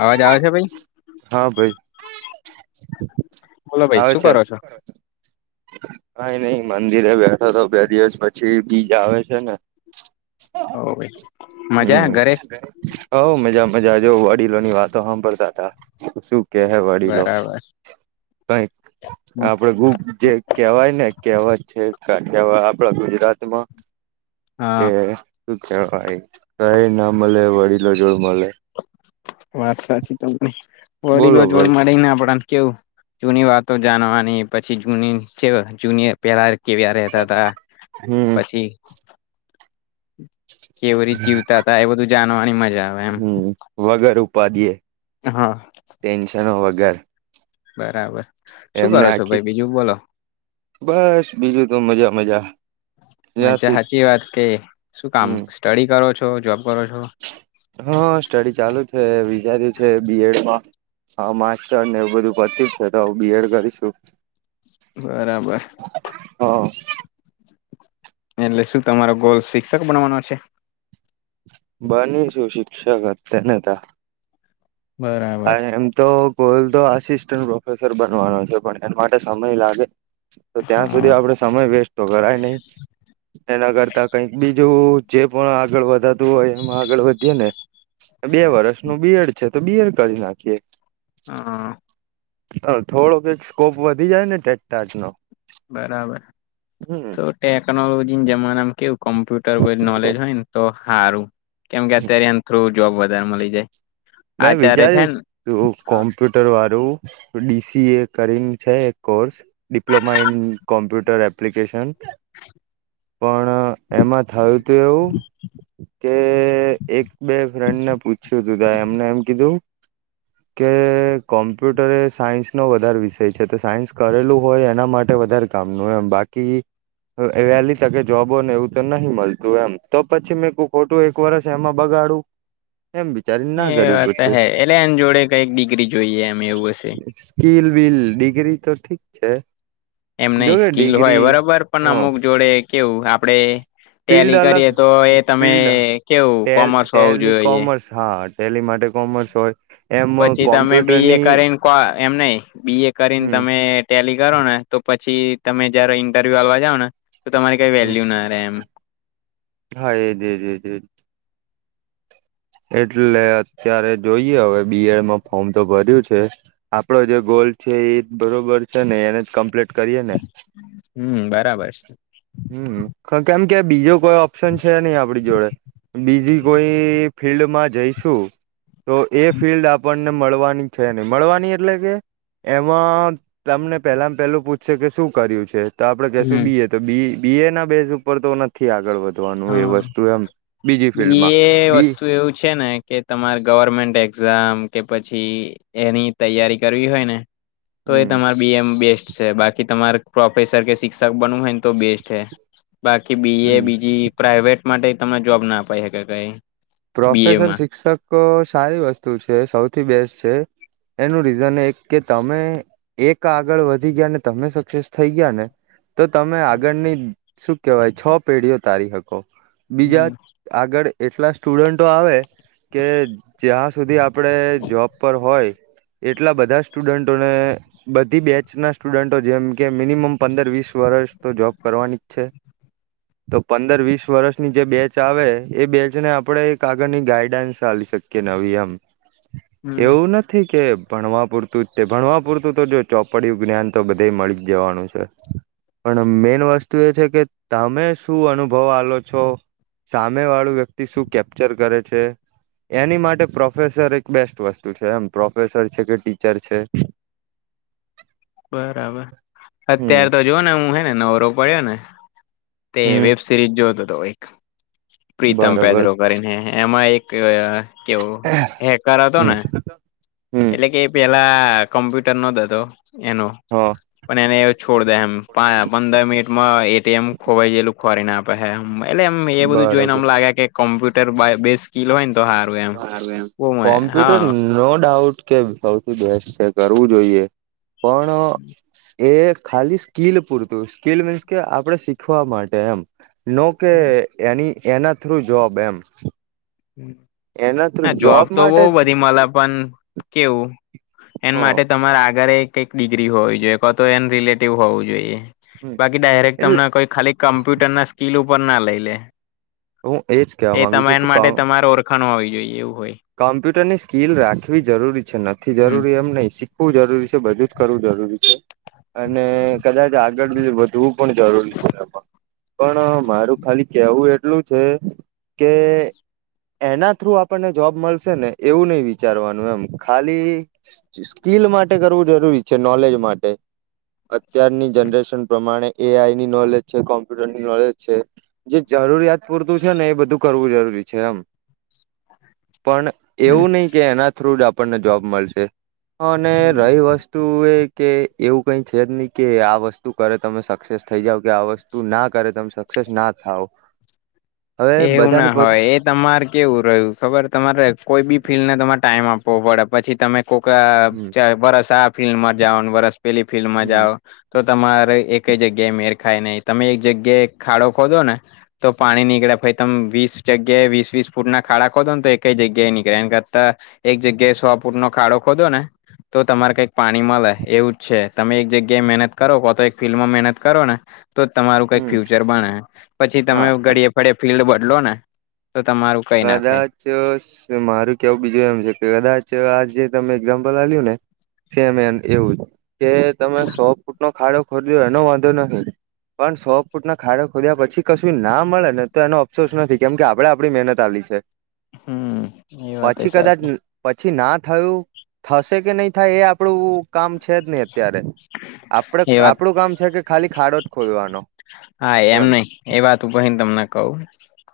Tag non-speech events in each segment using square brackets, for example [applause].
અવાજ આવે છે ભઈ? હા ભઈ બોલો ભાઈ આવે શું છે. કરો છો કઈ નઈ મંદિરે બેઠો તો બે દિવસ પછી બીજ આવે છે ને. હ ભાઈ. મજા હમ. ઘરે હ મજા મજા જો અડીલો ની વાતો હમભડતા તા બીજુ શું- કહેવાડીલો બરાબર કઈક આપડે જે કેવાય ને કેવત છે કઠિયા આપડા ગુજરાત માં હા કે શું કેવાય કઈ ના મળે વડીલો જોડ મળે. વાત સાચી તમને વળડીલો બોલો જોડ ભાઈ મળેને આપડાને કેવું જૂની વાતો જાણવાની પછી જૂની સે જુનિયર પેલા કેવ્યા રેતા હતા હમ પછી કેવવી રીતે [unintelligible] હતતા એ બધું જાણવાની મજા આવે એમ. હમ વગર ઉપાધિ એ હા. ટેન્શનો વગર. બરાબર. શું એમને કરો છો ભાઈ આખી બીજું બોલો બસ બીજું તો મજા મજા. મજ ત્યાંથી સાચી વાત કે શું કામ હમ સ્ટડી કરો છો જોબ કરો છો. હા સ્ટડી ચાલુ છે વિચાર્યું છે બી. એડમાં. હા માસ્ટર ને એવું બધું પતિ છે તો હ બીએડ કરીશું. બરાબર. હ. એટલે શું તમારો ગોલ શિક્ષક બણવાનો છે.? બની શું શિક્ષક જ તેનેતા. બરાબર એમ તો ગોલ તો આસિસ્ટન્ટ પ્રોફેસર બનવાનો છે પણ એના માટે સમય લાગે. તો ત્યાં હા સુધી આપડે સમય વેસ્ટ તો કરાય નહીં. એના કરતા કઈક બીજું જે પણ આગળ વધાતું હોય એમાં આગળ વધીએ ને. બે વર્ષનું બી. એડ છે તો બી. એડ કરી નાખીએ. હા. અ થોડોક જ સ્કોપ વધી જાય ને ટેક ટાટ નો. બરાબર હમ તો ટેકનોલોજી જમાના મા કેવું કમ્પ્યુટર બ નોલેજ હોય ને. તો સારું કેમ કે અત્યારે એ થ્રુ જોબ વધારે મ લી જાય. મેં આચાર્ય છે વિચાર્યું. ને તો હા કોમ્પ્યુટર વાળું ડી. સી. એ કરીને છે એક course. Diploma in computer application. પણ એમાં થયું તે એવું. કે એક બે ફ્રેન્ડ ને પૂછ્યું તું તા એમને એમ કીધું. કે કોમ્પ્યુટર એ સાયન્સ નો વધારે વિષય છે તો સાયન્સ કરેલું હોય એના માટે વધારે. કામનો એમ બાકી વેલી તકે જ. જોબો ને એવું તો નહી મળતું એમ તો પછી મેં કુ ખોટું એક વર્ષ એમાં બગાડું. એમ વિચારીને ના. એ કર્યું વાત હે પછી એટલે એમ જોડે કઈક ડિગ્રી જોઈએ એમ એવું હશે. સ્કીલ બિલ ડિગ્રી તો ઠીક છે. એમ નહીં જોકે સ્કિલ હોય ડિગ્રી બરોબર હ પણ અમુક જોડે કેવું આપડે. ફિલ્ડ ટેલી અલગ કરીએ તો એ તમે ફિલ્ડ કેવું ટેલ કોમર્સ હોવું ટેલી જોઈએ. કોમર્સ હા ટેલી માટે કોમર્સ હોય. એમ પછી તમે બી. એ કોમ્પ્યુટરની કરીને કો એમ નઈ બી. એ કરીને હમ તમે. ટેલી કરો ને તો પછી તમે જયારે ઈન્ટરવ્યુ હાલવા જાવ ને તો તમારી કઈ હમ વેલ્યુ ના રહેે એમ. હા એ જે જે જ. એટલે અત્યારે જોઈએ હવે બી. એડમાં ફોર્મ તો ભર્યું છે. આપડો જે ગોલ છે એ જ બરોબર છે ને એને જ કમ્પ્લેટ કરીએ ને. હમ બરાબર છે. હમ કેમ કે બીજો કોઈ ઓપ્શન છે નહી આપણી જોડે. બીજી કોઈ ફિલ્ડમાં જઈશું. તો એ ફિલ્ડ આપણને મળવાની છે ન‌ઇ મળવાની એટલે કે એમાં તમને પહેલામાં પહેલું પૂછશે કે શું કર્યું છે. તો આપડે કેશું હમ બી એ તો બી બી એ ના બેઝ ઉપર તો નથી. થી આગળ વધવાનું એ હા. વસ્તુ એમ બીજી ફિલ્ડમાં બી. તો એવું છે ને કે. તમારે ગવર્મેન્ટ એક્ઝામ કે પછી એની તૈયારી કરવી હોય ને. તો એ હમ તમારે. બી. એમ બેસ્ટ છે બાકી તમારે પ્રોફેસર કે શિક્ષક બનવું હોય ને તો બેસ્ટ સે. બાકી બી. એ બીજી પ્રાઈવેટ માટે તમને જોબ ના અપાઈ હકે કઈ. બી પ્રોફેસર એમાં. શિક્ષક અ સારી વસ્તુ છે સૌથી બેસ્ટ છે. એનું રીઝન એક કે તમે. એક આગળ વધી ગયા ને તમે સક્સેસ થઈ ગયા ને. તો તમે આગળની શું કહેવાય છ પેઢીઓ તારી શકો બીજા હમ. આગળ એટલા સ્ટુડન્ટો આવે કે જ્યાં સુધી આપ. આપણે જોબ પર હોય એટલા બધા સ્ટુડન્ટોને બધી બેચ ના સ્ટુડન્ટો જેમ કે મિનિમમ પંદર વીસ વર્ષ તો જોબ કરવાની જ છે. હ [unintelligible] તો પંદર વીસ વર્ષની જે બેચ આવે એ બેચ ને આપ આપડણે એક આગળની ગાઈડન્સ ચાલી શકીએ નવી એમ હમ એવું નથ. નથી કે ભણવા પૂરતું જ તે ભણવા પૂરતું તો જો ચોપડી જ્ઞાન તો બધે મળી જ જવાનું છે. [unintelligible] પણ મેન વસ્તુ એ છે કે તમે શું અનુભવ આલો છો. સામે વાળું વ્યક્તિ શું કેપ્ચર કરે છે. એની માટે પ્રોફેસર એક બેસ્ટ વસ્તુ છે એમ પ્રોફેસર છે કે ટીચર છે. બરાબર હમ અત્યારે તો જો ને હું હે ને નવરો પડ્યો ને. તે વેબ હમ સિરીઝ જોતો હતો એક પ્રીતમ પેદ્રો બરોબર કરીને હે એમાં એક. કે કેવું હેકર હતો ને. હમ હમ એટલે કે પેલા કોમ્પ્યુટર નો ઘંધો એનો. હા. પણ એને છોડ દે એમ પ પંદર મિનિટમાં એટીએમ ખોવાઈ ગેલું ખોરી ને આપ. હે એલેમ એ બધું જોઈનેમ બરોબર લાગે કે કોમ્પ્યુટર બે સ્કીિલ હોય ને તો હારું. Computer no doubt. કે સૌથી બેસ્ટ છે કરવું જોઈએ પણ એ ખાલી સ્કીલ પૂરતું સ્કીલ મીન્સ કે આપડણે શીખવા માટે એમ. નો કે એની એના થ્રુ જોબ એમ. એના હ થ્રુ જોબ તો બહુ માટે જ બધી મલે પણ કેવું એના માટે તમારે આગળ એ. કઈક ડિગ્રી હોવી જોઈએ ક તો એન રિલેટિવ હોવું જોઈએ હ બાકી ડાયરેક્ટ એટલે તમને કોઈ ખાલી કમ્પ્યુટર ના સ્કીિલુ ઉપર ના લઈ લે હું એજ કહેવા એ માંગુ છું તમા માટે. મારે ઓરખાણો હોવી જોઈએ એવું હોય. કમ્પ્યુટર ની સ્કીિલ રાખવી જરૂરી છે નથી હમ જરૂરી એમ નહી શી. શીખવું જરૂરી છે બધું જ કરવું જરૂરી છે. અને કદાચ આગળ બી વધવું પણ જરૂરી છે એમાં. પણ મારું ખાલી કેવું એટલું છે કે. એના થ્રુ આપણને જોબ મળશે ને એવું નઈ વિચારવાનું એમ ખાલી સ્કીિલ માટે કરવું જરૂરી છે નોલેજ માટે અત્યારની જનરેશન પ્રમાણે એ આઈ ની નોલેજ છે કોમ્પ્યુટર ની નોલેજ છે. જે જરૂરિયાત પૂરતું છે ને એ બધું કરવું જરૂરી છે એમ. પણ એવું નહી કે એના થ્રુ જ આપણને જોબ મળશે અને હમ. રહી વસ્ તુ એ કે એવું કઈ છે જ નહી કે આ વસ્તુ કરે તમે સક્સેસ થઈ જાવ કે આ વસ્ તું ના કરે તમે સક્સેસ ના થાવ. હવે એવું ના બધાની પોત હોય એ તમારે કેવું રહ્યું ખબર તમારે કોઈ બી ફિલ્ડને તમારે ટાઈમ આપ પો પડે પછી તમે કોક હમ વરસ આ ફિલ્મમાં જાઓ, વરસ પેલી ફિલ્મમાં હમ જાઓ. તો તમારે એક જગ્યાએ મેરખાય નહી તમે એક જગ્યાએ ખાડો ખોદો ને તો પાણી નીકળે ભ તમે વીસ જગ્યાએ વીસ વીસ ફૂટ ના ખાડા ખોદો ને તો એક જગ્યાએ એ નીકળે એ કરતા એક જગ્યાએ સો પુર નો ખાડો ખોધો ને તો તમારે કંઈક પાણી મળે એવું જ છે તમે એક જગ્યાએ મહેનત કરો કો તો એક ફિલ્ડમાં મહેનત કરો ને તો તમારું કઈ હમ ફ્યુચર બને પછી તમે હા ઘડીએ ફળે ફિલ્ડ બદલો ને તો તમારું કઈ ના થાય. કદા ચ મારું કેવું બીજું એમ છે કે કદાચ આ જે તમે એઝામ્પલ આપ્યું ને છેને એમ એવું કે તમે સો ફૂટ નો ખાડો ખોલ્યો એનો વાંધો નથી પણ સો ફૂટ ના ખાડા ખોદ્યા પછી કશું ના મળે ને તો એનો અફસોસ નથી કેમ કે આપડે આપણી મહેનત કાલી છે. હમ એ વાત એ પાછી કદાચ સાચી. પછી ના થયું થશે કે નહી થાય એ આપણું કામ છે જ નહી અત્યારે આપડે એ વાત આપણું કામ છે કે ખાલી ખાડો જ ખોડવાનો. હા એમ નઈ એ વાત ઉપર ભને તમને કવું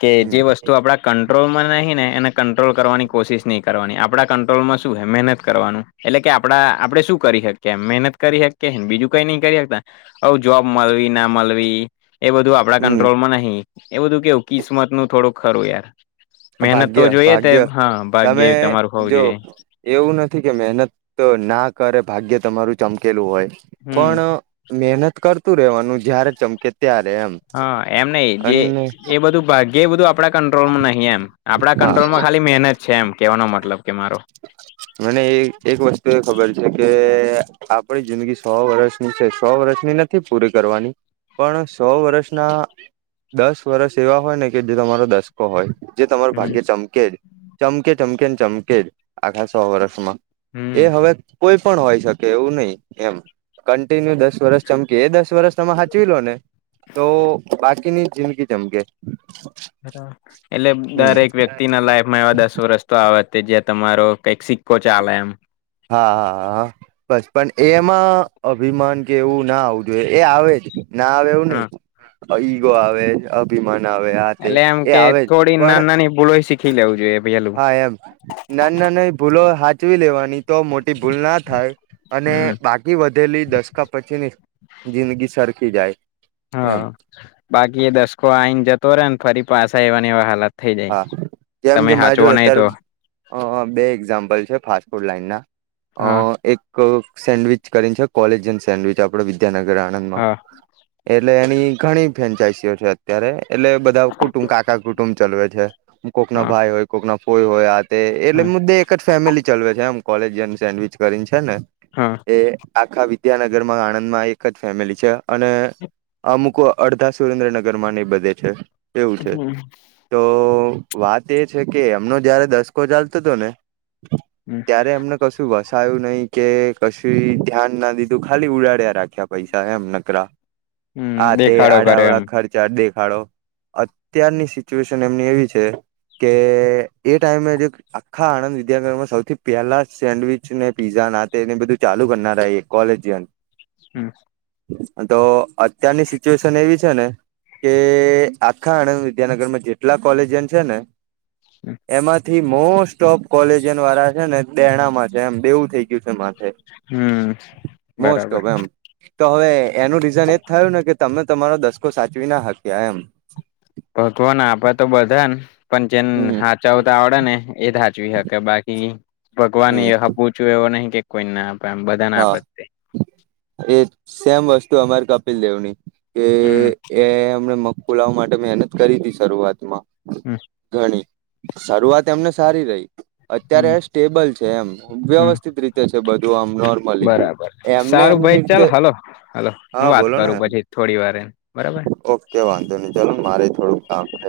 કે જે હમ વસ્તુ આપડા કંટ્રોલમાં નહીં ને એને કંટ્રોલ કરવાની કોશિશ નહીં કરવાની આપણા કંટ્રોલમાં શું હે મહેનત કરવાનું એટલે કે આપડા આપડે શું કરી શકીએ મહેનત કરી શકીએ બીજું કઈ નઈ કરી શકતા અવ જોબ મળવી ના મળવી એ બધું આપડા હમ કંટ્રોલમાં નહીં એ બધું કેવું કિસ્મત નું થોડુંક ખરું યાર. મહેનત ભાગ્ય તો જોઈએ તે ભાગ્ય હા ભાગ્યેવી તમે તમારું હોવું જો જોઈએ. એવું નથી કે મહેનત ના કરે ભાગ્ય તમારું ચમકેલું હોય હમ પણ મહેનત કરતું રેવાનું જયારે ચમકે ત્યારે એમ હા એમ નઈ જે અને એ બધું ભાગ્ય બધું આપણા કંટ્રોલમાં નહીં એમ આપણા હા કંટ્રોલમાં ખાલી મહેનત છે એમ કેહેવાનો મતલબ કે મારો. મને એક વસ્તુ એ ખબર છે કે આપડી જિંદગી સો વર્ષની છે સો વર્ષની નથી પૂરી કરવાની પણ સો વર્ષના દસ વર્ષ એવા હોય ને કે જે તમારો દસ હોય જે તમારું હમ ભાગ્ય ચમકે જ ચમકે ચમકે ને ચમકે જ આખા સો વર્ષમાં એ હમ હવે કોઈ પણ હોય શકે એવું નહી એમ. કન્ટિન્યુ દસ વર્ષ ચમકી એ દસ વર્ષ તમે સાચવી લો ને તો બાકીની જિંદગી જમગે. બરાબર એટલે દરેક વ્યક્તિ ના લાઈફ માં એવા દસ વર્ષ તો આ વાતે જ્યાં તમારો કક સિક્કો ચાલે એમ. હા હા આ. બસ પણ એમાં અભિમાન કે એવું ના આવવું જોઈએ એ આવે જ. ના આવે એવું નઈ, હા ઈગો આવે અભિમાન આવે આ તે એ આવે જ પણ બોલોઈ શીખીેવું જોઈએ પ હા એમ ના ના ના ભૂલો સાાચવી લેવાની તો મોટી ભૂલ ના થાય અને હમ બાકી વધેલી દશકા પછીની જિંદગી સરખી જાય હા એમ બાકી એ દસકો આ આવીને જતો રહેે ને ફરી પાછા એવાની એવા હાલત થઈ જાય હા, જેમ તમે કે મા હાચવો જોડ નહી અત્યારે તો અ બે એક્ઝામ્પલ છે ફાસ્ટ ફૂડ લાઈન ના અ હા એક સેન્ડવીચ કરીને છે કોલેજયન સેન્ડવીચ આપડ વિદ્યાનગર આણંદ માં. હા એટલે એની ઘણી ફ્રેન્ચાઈસીઓ છે અત્યારે એટલે બધા કુટુંબ, કાકા કુટુંબ ચલવે છે કોક ના હા ભાઈ હોય, કોક ના કોઈ હોય આ તે એટલે હા મુદ્દે એક ફેમિલી ચાલવે છે એમ કોલેજયન સેન્ડવીચ કરીને છે ને. હા એ આખા વિદ્યાનગરમાં આણંદમાં એક જ ફેમિલી છે અને અમુકો અડધા સુરેન્દ્રનગર માં નહી બધે છે એવું છે હમ તો વાત એ છે કે એમનો જયારે દસકો ચાલતો હતો ને હમ ત્યારે એમને કશું વસાયું નહી કે કશું ધ્યાન ના દીધું ખાલી ઉડાડ્યા રાખ્યા પૈસા એમ નકરા હમ આા તે દેખાડો કરે આડાડા એમ ખર્ચા દેખાડો અત્યારની સુશન એમની એવી છે કે એ ટાઈમે જે આખા આણંદ વિદ્યાનગરમાં સૌથી પહેલા સેન્ડવીચ ને પીઝા નાને બધું ચાલુ કરનાર કોલેજ હમ તો અત્યારની સિચ્યુએશન એવી છે ને કે આખા આણંદ વિદ્યાનગરમાં જેટલા કોલેજન છે ને એમાંથી મોસ્ટ ઓફ કોલેજયન વાળા છે ને દેણામાં છે એમ બેેવું થઈ ગયું છે મારે હમ મોસ્ટ બરાબર ઓફ એમ તો હવે એનું રીઝન એજ થયું ને કે તમે તમારો દસકો સાચવી ના શક્યા એમ ભવાને આપે તો બધાને પણ જેને હમ હાચાવ તો આવડે ને એ સાાચવી હકે બાકી ભગવાન હમ એ હ પૂછું એવો નહીિ કે કોઈ ના એબધન હા આપતે એ સેમ વસ્તુ અમારી કપિલ દેવની કે હમ એમને મગફુલાવા માટે મહેનત કરી હતીી શરૂઆતમાં હમ ઘણી શરૂઆત એમને સારી રહી હમ અત્યારે સ્ટેબલ છે એમ હમ વ્યવસ્થિત રીતે છે બધું આમ ન બરાબર સારું ભાઈ ચાલ હલો હલો હા હું વાત બોલો ને કરું પછી થોડી વાર બરાબર ઓકે વાંધો નહી ચાલ મારે થોડુંક કામ છે